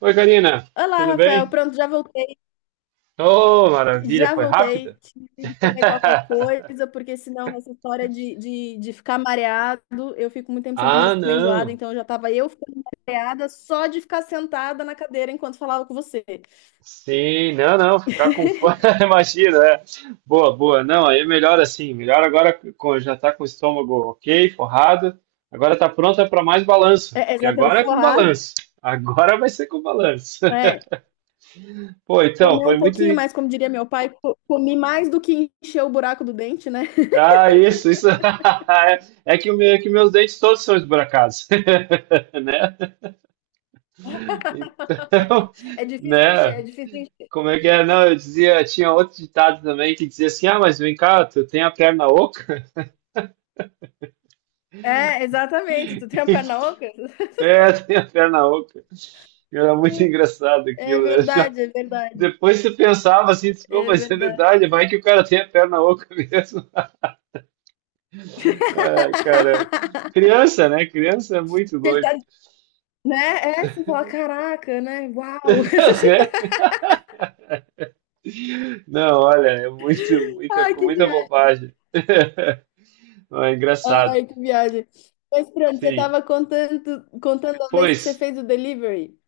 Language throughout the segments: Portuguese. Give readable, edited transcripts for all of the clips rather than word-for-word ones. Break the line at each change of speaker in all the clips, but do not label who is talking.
Oi, Karina,
Olá,
tudo
Rafael.
bem?
Pronto, já voltei.
Oh, maravilha,
Já
foi
voltei.
rápida?
Tive que comer qualquer coisa, porque senão essa história de ficar mareado, eu fico muito tempo sem comer, eu
Ah,
fico meio enjoada,
não.
então eu já tava eu ficando mareada só de ficar sentada na cadeira enquanto falava com você.
Sim, não, não, ficar com fome, imagina, é. Boa, boa. Não, aí é melhor assim, melhor agora com, já tá com o estômago ok, forrado. Agora tá pronta para mais balanço,
É,
que
exatamente,
agora é com
forrada.
balanço. Agora vai ser com balanço.
É,
Pô, então,
comer
foi
um
muito.
pouquinho mais, como diria meu pai, comi mais do que encher o buraco do dente, né?
Ah, isso, isso. É que, o meu, é que meus dentes todos são esburacados, né? Então,
É difícil de encher, é
né?
difícil de encher.
Como é que é? Não, eu dizia, tinha outro ditado também que dizia assim: ah, mas vem cá, tu tem a perna oca?
É, exatamente. Tu tem a perna oca?
É, tem a perna oca. Era muito engraçado
É
aquilo, né? Já-
verdade, é verdade.
depois você pensava assim, disse, pô,
É
mas é
verdade.
verdade, vai que o cara tem a perna oca mesmo. Ai, caramba. Criança, né? Criança é muito
Ele
doido.
tá, né? É, você fala, caraca, né? Uau!
Não, olha, é muito, muita,
Ai,
com
que
muita
viagem.
bobagem. Não, é engraçado.
Ai, que viagem. Mas pronto, você
Sim.
tava contando, contando a vez que você
Pois.
fez o delivery.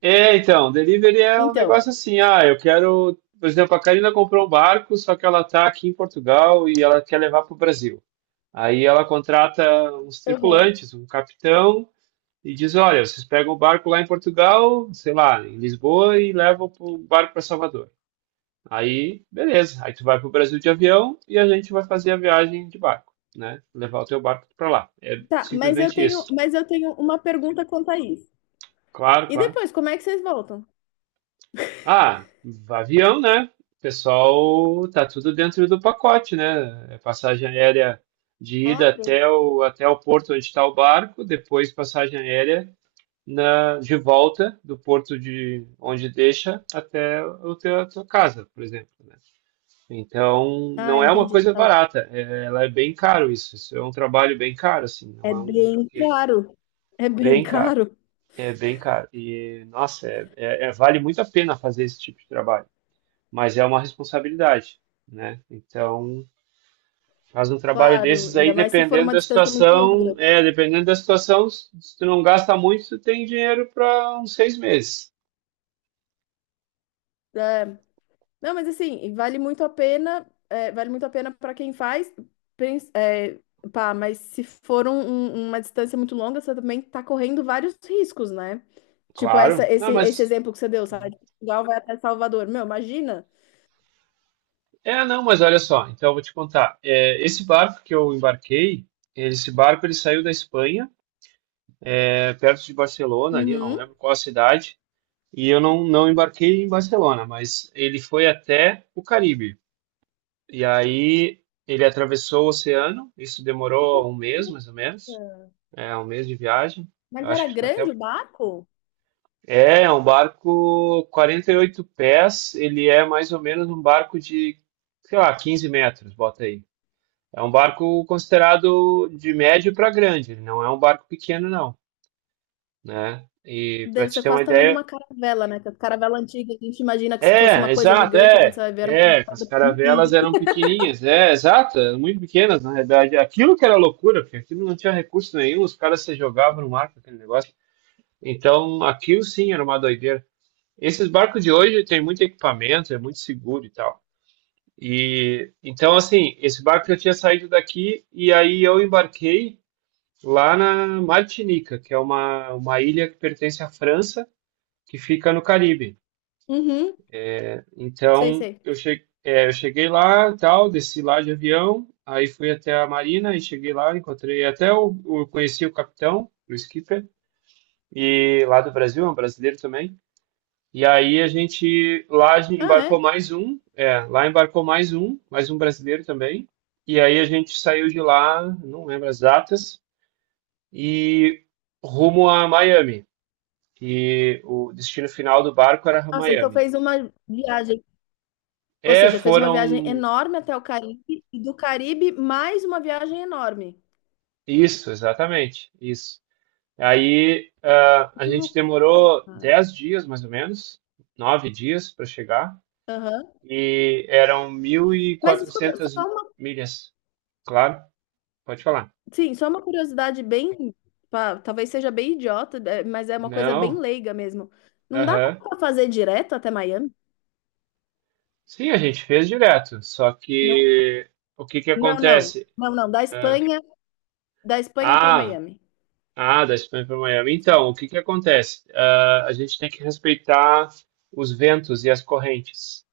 É, então, delivery é um
Então,
negócio assim, ah, eu quero, por exemplo, a Karina comprou um barco, só que ela está aqui em Portugal e ela quer levar para o Brasil. Aí ela contrata uns
uhum.
tripulantes, um capitão, e diz, olha, vocês pegam o barco lá em Portugal, sei lá, em Lisboa, e levam o barco para Salvador. Aí, beleza, aí tu vai para o Brasil de avião e a gente vai fazer a viagem de barco, né? Levar o teu barco para lá. É
Tá,
simplesmente isso.
mas eu tenho uma pergunta quanto a isso.
Claro,
E
claro.
depois, como é que vocês voltam?
Ah, avião, né? Pessoal, tá tudo dentro do pacote, né? É passagem aérea de ida
Ah, pronto.
até o, até o porto onde está o barco, depois passagem aérea na, de volta do porto de onde deixa até o teu, a tua casa, por exemplo, né? Então,
Ah,
não é uma
entendi.
coisa
Tá bem.
barata, é- ela é bem caro isso, isso é um trabalho bem caro, assim, não
É
é um,
bem
porque
caro. É bem
bem caro,
caro.
é bem caro, e nossa, é, é- é- vale muito a pena fazer esse tipo de trabalho mas é uma responsabilidade, né? Então, faz um trabalho
Claro,
desses aí,
ainda mais se for
dependendo
uma
da
distância muito
situação,
longa.
é, dependendo da situação, se tu não gasta muito, tu tem dinheiro para uns 6 meses.
É, não, mas assim, e vale muito a pena, é, vale muito a pena para quem faz, é, pá, mas se for um- um- uma distância muito longa, você também tá correndo vários riscos, né? Tipo, essa,
Claro. Não,
esse, esse
mas
exemplo que você deu, sai de Portugal, vai até Salvador. Meu, imagina.
é, não, mas olha só, então eu vou te contar. É, esse barco que eu embarquei, esse barco ele saiu da Espanha, é, perto de Barcelona, ali, eu não
Uhum.
lembro qual a cidade, e eu não, não embarquei em Barcelona, mas ele foi até o Caribe. E aí ele atravessou o oceano, isso
Que
demorou um mês,
loucura.
mais ou menos, é um mês de viagem. Eu
Mas
acho
era
que ficou até.
grande o barco?
É, é um barco 48 pés, ele é mais ou menos um barco de, sei lá, 15 metros, bota aí. É um barco considerado de médio para grande, ele não é um barco pequeno, não, né? E para
Deve
te
ser
ter uma
quase o tamanho de
ideia,
uma caravela, né? Que a caravela antiga, a gente imagina que se fosse uma
é,
coisa
exato,
gigante, aí quando
é.
você vai ver, era uma
É, as
coisa
caravelas
pequenininha.
eram pequenininhas, é, exato, eram muito pequenas, na realidade. Aquilo que era loucura, porque aquilo não tinha recurso nenhum, os caras se jogavam no mar com aquele negócio. Então, aquilo sim era uma doideira. Esses barcos de hoje têm muito equipamento, é muito seguro e tal. E então, assim, esse barco eu tinha saído daqui e aí eu embarquei lá na Martinica, que é uma ilha que pertence à França, que fica no Caribe.
Uhum, sei,
Então,
sei.
eu cheguei lá, tal, desci lá de avião, aí fui até a marina e cheguei lá, encontrei até o conheci o capitão, o skipper, e lá do Brasil, é um brasileiro também. E aí a gente lá a gente
Ah,
embarcou
é?
mais um, é, lá embarcou mais um brasileiro também. E aí a gente saiu de lá, não lembro as datas, e rumo a Miami. E o destino final do barco era
Nossa, então
Miami.
fez uma viagem. Ou
É,
seja, fez uma viagem
foram
enorme até o Caribe e do Caribe mais uma viagem enorme.
isso, exatamente, isso. Aí ah, a
Que
gente
loucura,
demorou
cara.
10 dias, mais ou menos, 9 dias para chegar,
Aham.
e eram mil e
Mas escuta,
quatrocentas milhas, claro, pode falar.
sim, só uma curiosidade bem, pá, talvez seja bem idiota, é, mas é uma coisa bem
Não,
leiga mesmo. Não dá
aham.
pra fazer direto até Miami?
Sim, a gente fez direto, só
Não,
que o que que
não, não.
acontece?
Não, não, da
Ah,
Espanha, da Espanha para
ah,
Miami.
ah, da Espanha para Miami. Então, o que que acontece? Ah, a gente tem que respeitar os ventos e as correntes,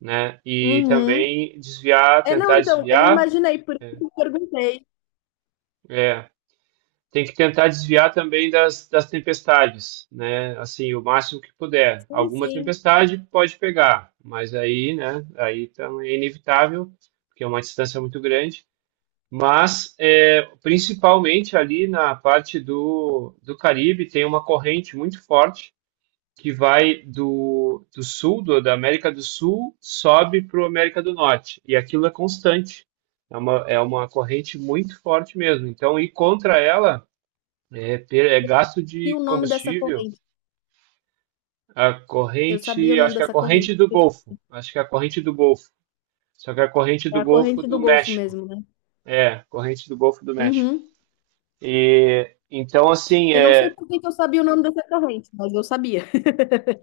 né? E
Uhum.
também desviar,
É, não,
tentar
então, eu
desviar,
imaginei, por isso
é,
que eu perguntei.
é, tem que tentar desviar também das, das tempestades, né? Assim, o máximo que puder.
Sim,
Alguma
sim.
tempestade pode pegar, mas aí, né? Aí também é inevitável, porque é uma distância muito grande. Mas, é, principalmente ali na parte do, do Caribe, tem uma corrente muito forte que vai do, do sul, do, da América do Sul, sobe para a América do Norte. E aquilo é constante. É uma corrente muito forte mesmo. Então, ir contra ela é, per- é gasto
E o
de
nome dessa
combustível.
corrente?
A
Eu sabia o
corrente,
nome
acho que é a
dessa corrente.
corrente do Golfo. Acho que é a corrente do Golfo. Só que é a corrente
É
do
a
Golfo
corrente
do
do Golfo
México.
mesmo, né?
É, corrente do Golfo do México.
Uhum.
Então, assim,
Eu não sei
é,
por que que eu sabia o nome dessa corrente, mas eu sabia.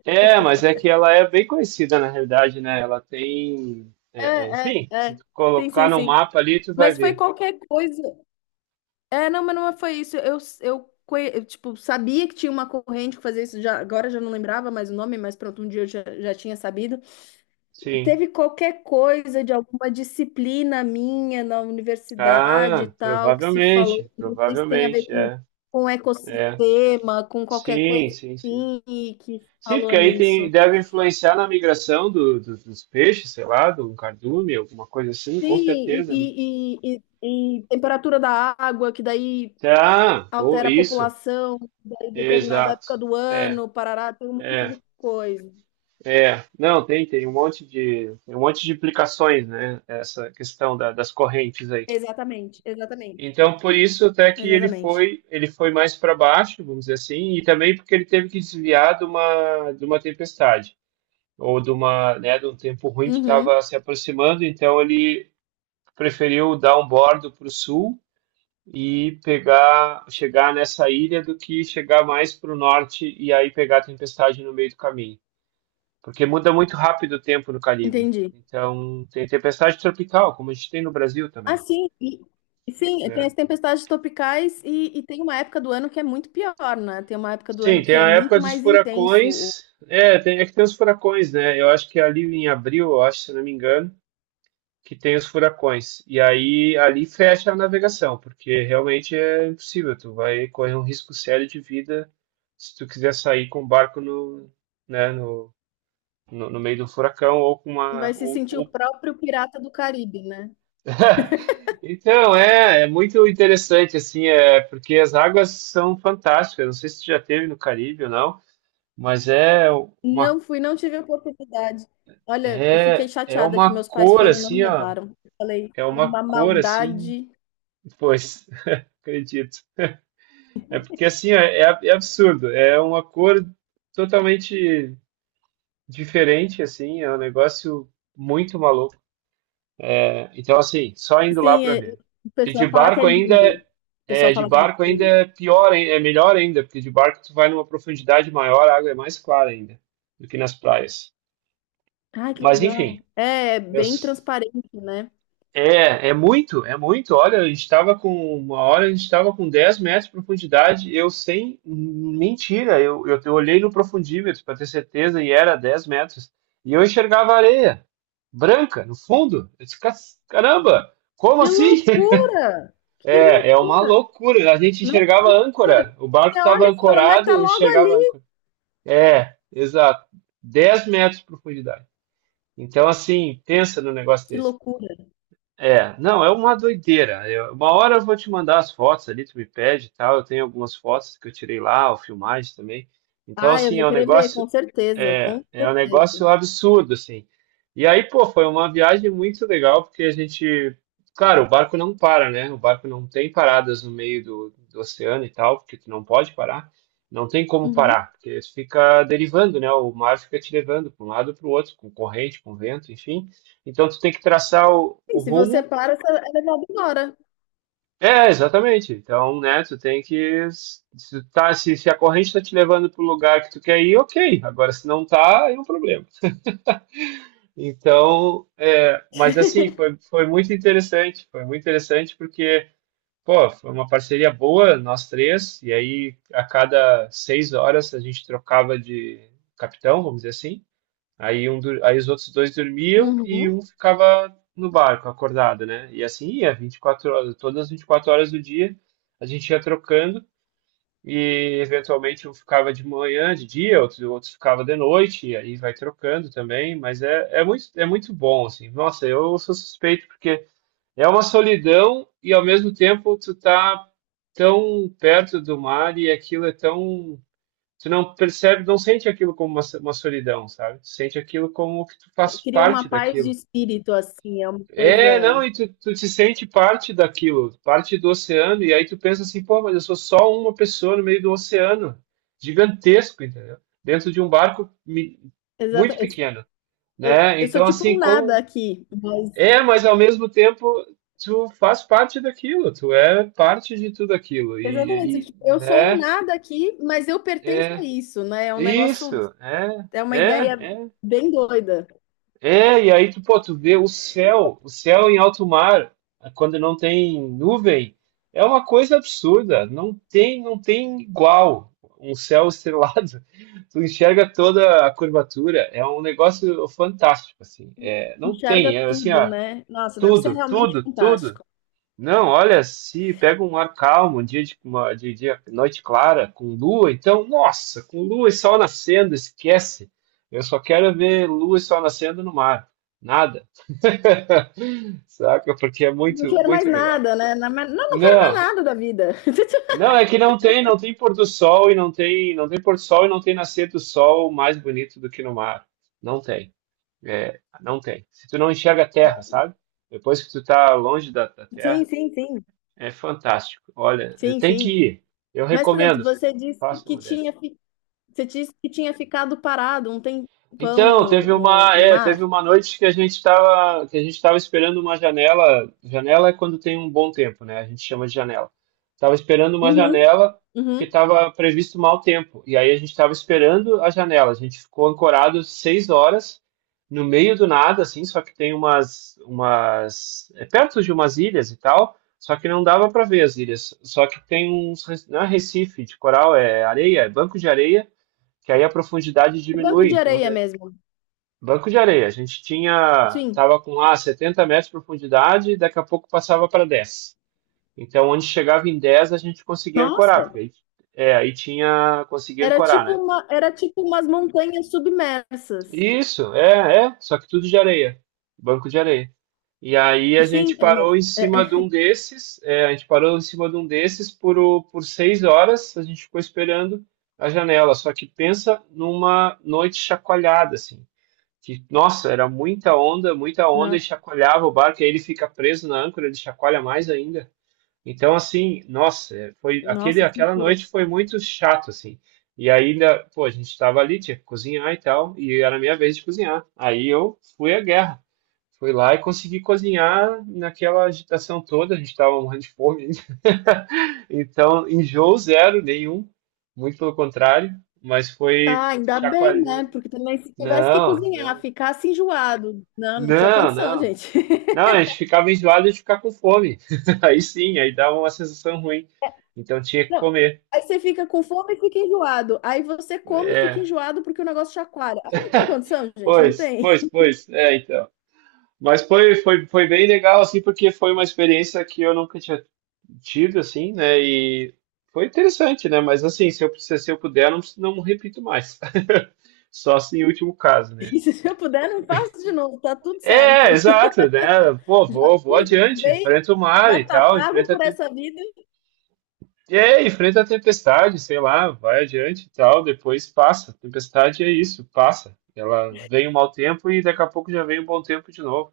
é, mas é que ela é bem conhecida na realidade, né? Ela tem,
É,
é, é,
é,
enfim, se
é.
tu
Sim,
colocar
sim,
no
sim.
mapa ali, tu vai
Mas foi
ver.
qualquer coisa. É, não, mas não é, foi isso. Eu, tipo, sabia que tinha uma corrente que fazia isso. Já, agora eu já não lembrava mais o nome, mas pronto, um dia eu já, já tinha sabido.
Sim.
Teve qualquer coisa de alguma disciplina minha na universidade e
Ah,
tal, que se falou,
provavelmente,
não sei se tem a ver
provavelmente, é,
com
é.
ecossistema, com qualquer coisa
Sim, sim, sim.
assim, e que se
Sim,
falou
porque aí tem,
nisso.
deve influenciar na migração do, do- dos peixes, sei lá, do cardume, alguma coisa assim,
Sim,
com
e,
certeza, né?
e, e- e- e temperatura da água, que daí
Tá, pô,
altera a
isso,
população, daí determinada
exato.
época do
É,
ano, parará, tem um monte de coisa.
é, não, tem, tem um monte de, tem um monte de implicações, né? Essa questão da- das correntes aí.
Exatamente, exatamente,
Então, por isso até que
exatamente.
ele foi mais para baixo, vamos dizer assim, e também porque ele teve que desviar de uma tempestade, ou de uma, né, de um tempo ruim que estava
Uhum,
se aproximando, então ele preferiu dar um bordo para o sul e pegar, chegar nessa ilha do que chegar mais para o norte e aí pegar a tempestade no meio do caminho, porque muda muito rápido o tempo no Caribe.
entendi.
Então, tem tempestade tropical, como a gente tem no Brasil
Ah,
também.
sim, e sim, tem
É.
as tempestades tropicais e tem uma época do ano que é muito pior, né? Tem uma época do
Sim,
ano
tem
que é
a época
muito
dos
mais intenso.
furacões. É, tem, é que tem os furacões, né? Eu acho que ali em abril, eu acho, se não me engano, que tem os furacões. E aí ali fecha a navegação, porque realmente é impossível. Tu vai correr um risco sério de vida se tu quiser sair com o barco no, né, no, no, no meio do furacão ou com uma,
Vai se sentir o
ou-
próprio pirata do Caribe, né?
então, é, é muito interessante, assim, é, porque as águas são fantásticas. Não sei se tu já teve no Caribe ou não. Mas é uma
Não fui, não tive a oportunidade. Olha, eu fiquei
é, é
chateada que
uma
meus pais
cor
foram e não
assim,
me
ó.
levaram. Falei,
É
"É
uma
uma
cor assim.
maldade.
Pois, acredito. É porque assim, ó, é, ab- é absurdo. É uma cor totalmente diferente, assim. É um negócio muito maluco, né? Então, assim, só indo lá
Sim,
para ver.
o
E de
pessoal fala que é
barco ainda
lindo. O pessoal
é, de
fala que
barco
é
ainda
lindo.
é pior, hein? É melhor ainda, porque de barco tu vai numa profundidade maior, a água é mais clara ainda do que nas praias.
Ai, que
Mas enfim,
legal. É, é
eu
bem transparente, né?
é, é muito, é muito. Olha, a gente estava com uma hora, a gente estava com 10 metros de profundidade. Eu sem mentira, eu olhei no profundímetro para ter certeza e era 10 metros. E eu enxergava areia branca no fundo. Eu disse, "Cas- caramba, como
Que
assim?"
loucura! Que
É, é uma
loucura!
loucura. A gente
Nossa, que
enxergava
loucura!
âncora. O barco
Você
estava
olha e fala, mas
ancorado,
tá
eu
logo
enxergava
ali.
âncora. É, exato. 10 metros de profundidade. Então, assim, pensa no negócio
Que
desse.
loucura.
É, não, é uma doideira. Eu- uma hora eu vou te mandar as fotos ali, tu me pede e tal. Eu tenho algumas fotos que eu tirei lá, ou filmagens também. Então,
Ah, eu
assim, é
vou
um
querer ver,
negócio,
com certeza,
é,
com
é um negócio
certeza.
absurdo, assim. E aí, pô, foi uma viagem muito legal, porque a gente, claro, o barco não para, né? O barco não tem paradas no meio do, do oceano e tal, porque tu não pode parar. Não tem como
Uhum.
parar, porque fica derivando, né? O mar fica te levando para um lado para o outro, com corrente, com vento, enfim. Então, tu tem que traçar o
E
o
se você
rumo.
para, você é levado embora.
É, exatamente. Então, né, tu tem que. Se, tá, se a corrente está te levando para o lugar que tu quer ir, ok. Agora, se não tá, aí é um problema. Então, é, mas assim, foi, foi muito interessante. Foi muito interessante porque, pô, foi uma parceria boa, nós três. E aí, a cada 6 horas, a gente trocava de capitão, vamos dizer assim. Aí, um, dur- aí os outros dois dormiam e
Uhum.
um ficava no barco, acordado, né? E assim ia, 24 horas, todas as 24 horas do dia, a gente ia trocando e eventualmente um ficava de manhã, de dia, outro, outro ficava de noite, e aí vai trocando também, mas é, é muito bom, assim. Nossa, eu sou suspeito porque é uma solidão e ao mesmo tempo tu tá tão perto do mar e aquilo é tão tu não percebe, não sente aquilo como uma solidão, sabe? Tu sente aquilo como que tu faz
Cria uma
parte
paz de
daquilo.
espírito, assim, é uma
É, não,
coisa.
e tu te sente parte daquilo, parte do oceano, e aí tu pensa assim, pô, mas eu sou só uma pessoa no meio do oceano, gigantesco, entendeu? Dentro de um barco
Exata...
muito pequeno,
Eu,
né?
eu sou
Então,
tipo
assim,
um nada
como...
aqui, mas.
É, mas ao mesmo tempo tu faz parte daquilo, tu é parte de tudo aquilo,
Exatamente,
e
tipo, eu sou um
né?
nada aqui, mas eu pertenço a
É,
isso, né? É um negócio,
isso, é,
é uma
é,
ideia
é.
bem doida.
É, e aí tu, pô, tu vê o céu em alto mar, quando não tem nuvem, é uma coisa absurda, não tem, não tem igual um céu estrelado. Tu enxerga toda a curvatura, é um negócio fantástico, assim. É, não
Enxerga
tem, é assim,
tudo,
ó,
né? Nossa, deve ser
tudo,
realmente
tudo, tudo.
fantástico.
Não, olha, se pega um ar calmo, um dia de, uma, de dia, noite clara, com lua, então, nossa, com lua e sol nascendo, esquece. Eu só quero ver lua e sol nascendo no mar. Nada. Saca? Porque é
Não
muito,
quero mais
muito legal.
nada, né? Não, não quero mais
Não,
nada da vida.
não, é que não tem, não tem pôr do sol e não tem, não tem pôr do sol e não tem nascer do sol mais bonito do que no mar. Não tem. É, não tem. Se tu não enxerga a terra, sabe? Depois que tu tá longe da
Sim,
terra,
sim, sim.
é fantástico. Olha,
Sim,
tem
sim.
que ir. Eu
Mas, pronto,
recomendo. Faça uma dessas.
você disse que tinha ficado parado um tempão
Então,
no,
teve
no,
uma,
no
é, teve
mar.
uma noite que a gente estava, que a gente estava esperando uma janela. Janela é quando tem um bom tempo, né? A gente chama de janela. Tava esperando uma
Uhum,
janela porque
uhum.
estava previsto mau tempo. E aí a gente estava esperando a janela. A gente ficou ancorado 6 horas no meio do nada, assim, só que tem umas, é perto de umas ilhas e tal. Só que não dava para ver as ilhas. Só que tem uns, não é Recife de coral, é areia, é banco de areia que aí a profundidade
O banco
diminui.
de
Então,
areia mesmo.
banco de areia. A gente tinha,
Sim.
tava com 70 metros de profundidade e daqui a pouco passava para 10. Então, onde chegava em 10 a gente conseguia ancorar,
Nossa,
porque aí, é, aí tinha, conseguia ancorar, né?
era tipo umas montanhas submersas.
Isso, é, é, só que tudo de areia, banco de areia. E aí a gente
Sim, mas,
parou em
é,
cima de um
é,
desses, é, a gente parou em cima de um desses por, por 6 horas, a gente ficou esperando a janela. Só que pensa numa noite chacoalhada, assim. Que, nossa, era muita onda
não.
e chacoalhava o barco, e aí ele fica preso na âncora, ele chacoalha mais ainda. Então, assim, nossa, é, foi aquele,
Nossa, que
aquela
loucura.
noite foi muito chato, assim. E ainda, pô, a gente estava ali, tinha que cozinhar e tal, e era a minha vez de cozinhar. Aí eu fui à guerra. Fui lá e consegui cozinhar naquela agitação toda, a gente estava morrendo de fome. Então, enjoo zero, nenhum, muito pelo contrário, mas foi
Ah, ainda bem, né?
chacoalhando.
Porque também se tivesse que
Não,
cozinhar,
não.
ficasse enjoado. Não, não tinha
Não,
condição,
não.
gente.
Não, a gente ficava enjoado de ficar com fome. Aí sim, aí dava uma sensação ruim. Então tinha que
Não.
comer.
Aí você fica com fome e fica enjoado. Aí você come e fica
É,
enjoado porque o negócio chacoalha. Aí não tem condição, gente, não
pois,
tem.
pois, pois. É, então. Mas foi, foi, foi bem legal, assim, porque foi uma experiência que eu nunca tinha tido, assim, né? E foi interessante, né? Mas assim, se eu puder, não, não repito mais. Só assim, em último caso, né?
Se eu puder, não faço de novo, tá tudo certo.
É, exato, né? Pô,
Já
vou
fiz uma
adiante,
vez,
enfrenta o mar
já
e
tá
tal,
pago
enfrenta a.
por essa vida.
E é, enfrenta a tempestade, sei lá, vai adiante e tal, depois passa. Tempestade é isso, passa. Ela vem um mau tempo e daqui a pouco já vem um bom tempo de novo.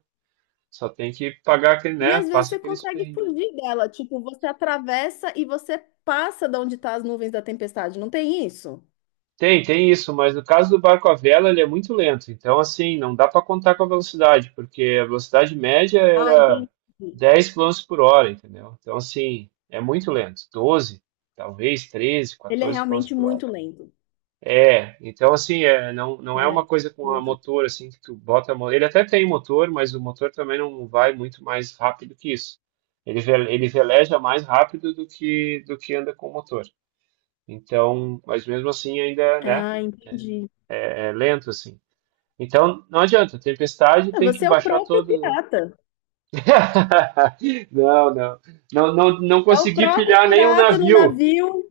Só tem que pagar aquele,
E
né?
às vezes
Passa
você
aqueles
consegue
perrenguinho.
fugir dela. Tipo, você atravessa e você passa de onde tá as nuvens da tempestade. Não tem isso?
Tem, tem isso, mas no caso do barco à vela, ele é muito lento. Então, assim, não dá para contar com a velocidade, porque a velocidade média
Ah,
era
entendi.
10 quilômetros por hora, entendeu? Então, assim, é muito lento. 12, talvez 13,
Ele é
14 quilômetros
realmente
por hora.
muito lento.
É, então assim, é, não, não é
É,
uma coisa com a
muito.
motor assim que tu bota a mão. Ele até tem motor, mas o motor também não vai muito mais rápido que isso. Ele, ele veleja mais rápido do que anda com o motor. Então, mas mesmo assim ainda, né,
Ah, entendi.
é lento assim. Então, não adianta, tempestade
Ah,
tem que
você é o
baixar
próprio
todo.
pirata.
Não, não. Não, não, não
É o
consegui
próprio
pilhar nenhum
pirata no
navio,
navio,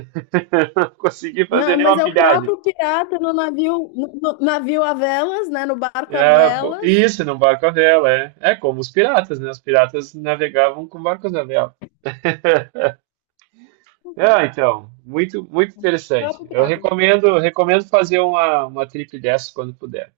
não consegui fazer
né? Mas
nenhuma
é o
pilhagem.
próprio pirata no navio, no navio a velas, né? No barco a
É, pô,
velas.
isso, num barco à vela, é. É como os piratas, né? Os piratas navegavam com barcos à vela.
Uhum.
Ah, então, muito, muito
O
interessante.
próprio
Eu
pirata.
recomendo, recomendo fazer uma trip dessa quando puder.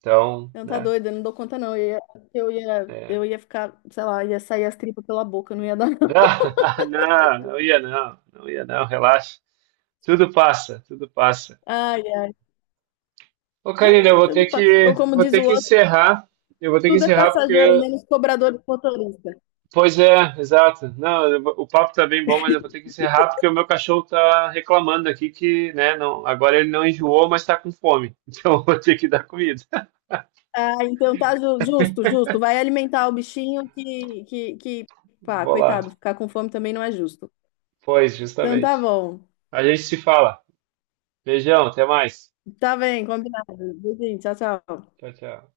Então,
Não, tá
né?
doido, eu não dou conta, não. Eu ia, eu ia,
É.
eu ia ficar, sei lá, ia sair as tripas pela boca, não ia dar.
Ah, não, não ia não, não ia não, relaxa. Tudo passa, tudo passa.
Ai, ai.
Ô, Karina, eu
É,
vou ter que,
ou como
vou
diz
ter
o
que
outro,
encerrar. Eu vou ter que
tudo é
encerrar
passageiro,
porque...
menos cobrador de motorista.
Pois é, exato. Não, eu o papo tá bem bom, mas eu vou ter que encerrar porque o meu cachorro tá reclamando aqui que, né, não, agora ele não enjoou, mas tá com fome. Então eu vou ter que dar comida.
Ah, então tá justo, justo. Vai alimentar o bichinho que, pá,
Vou lá.
coitado, ficar com fome também não é justo.
Pois,
Então tá
justamente.
bom.
A gente se fala. Beijão, até mais.
Tá bem, combinado. Beijinho, tchau, tchau.
Tchau, tchau.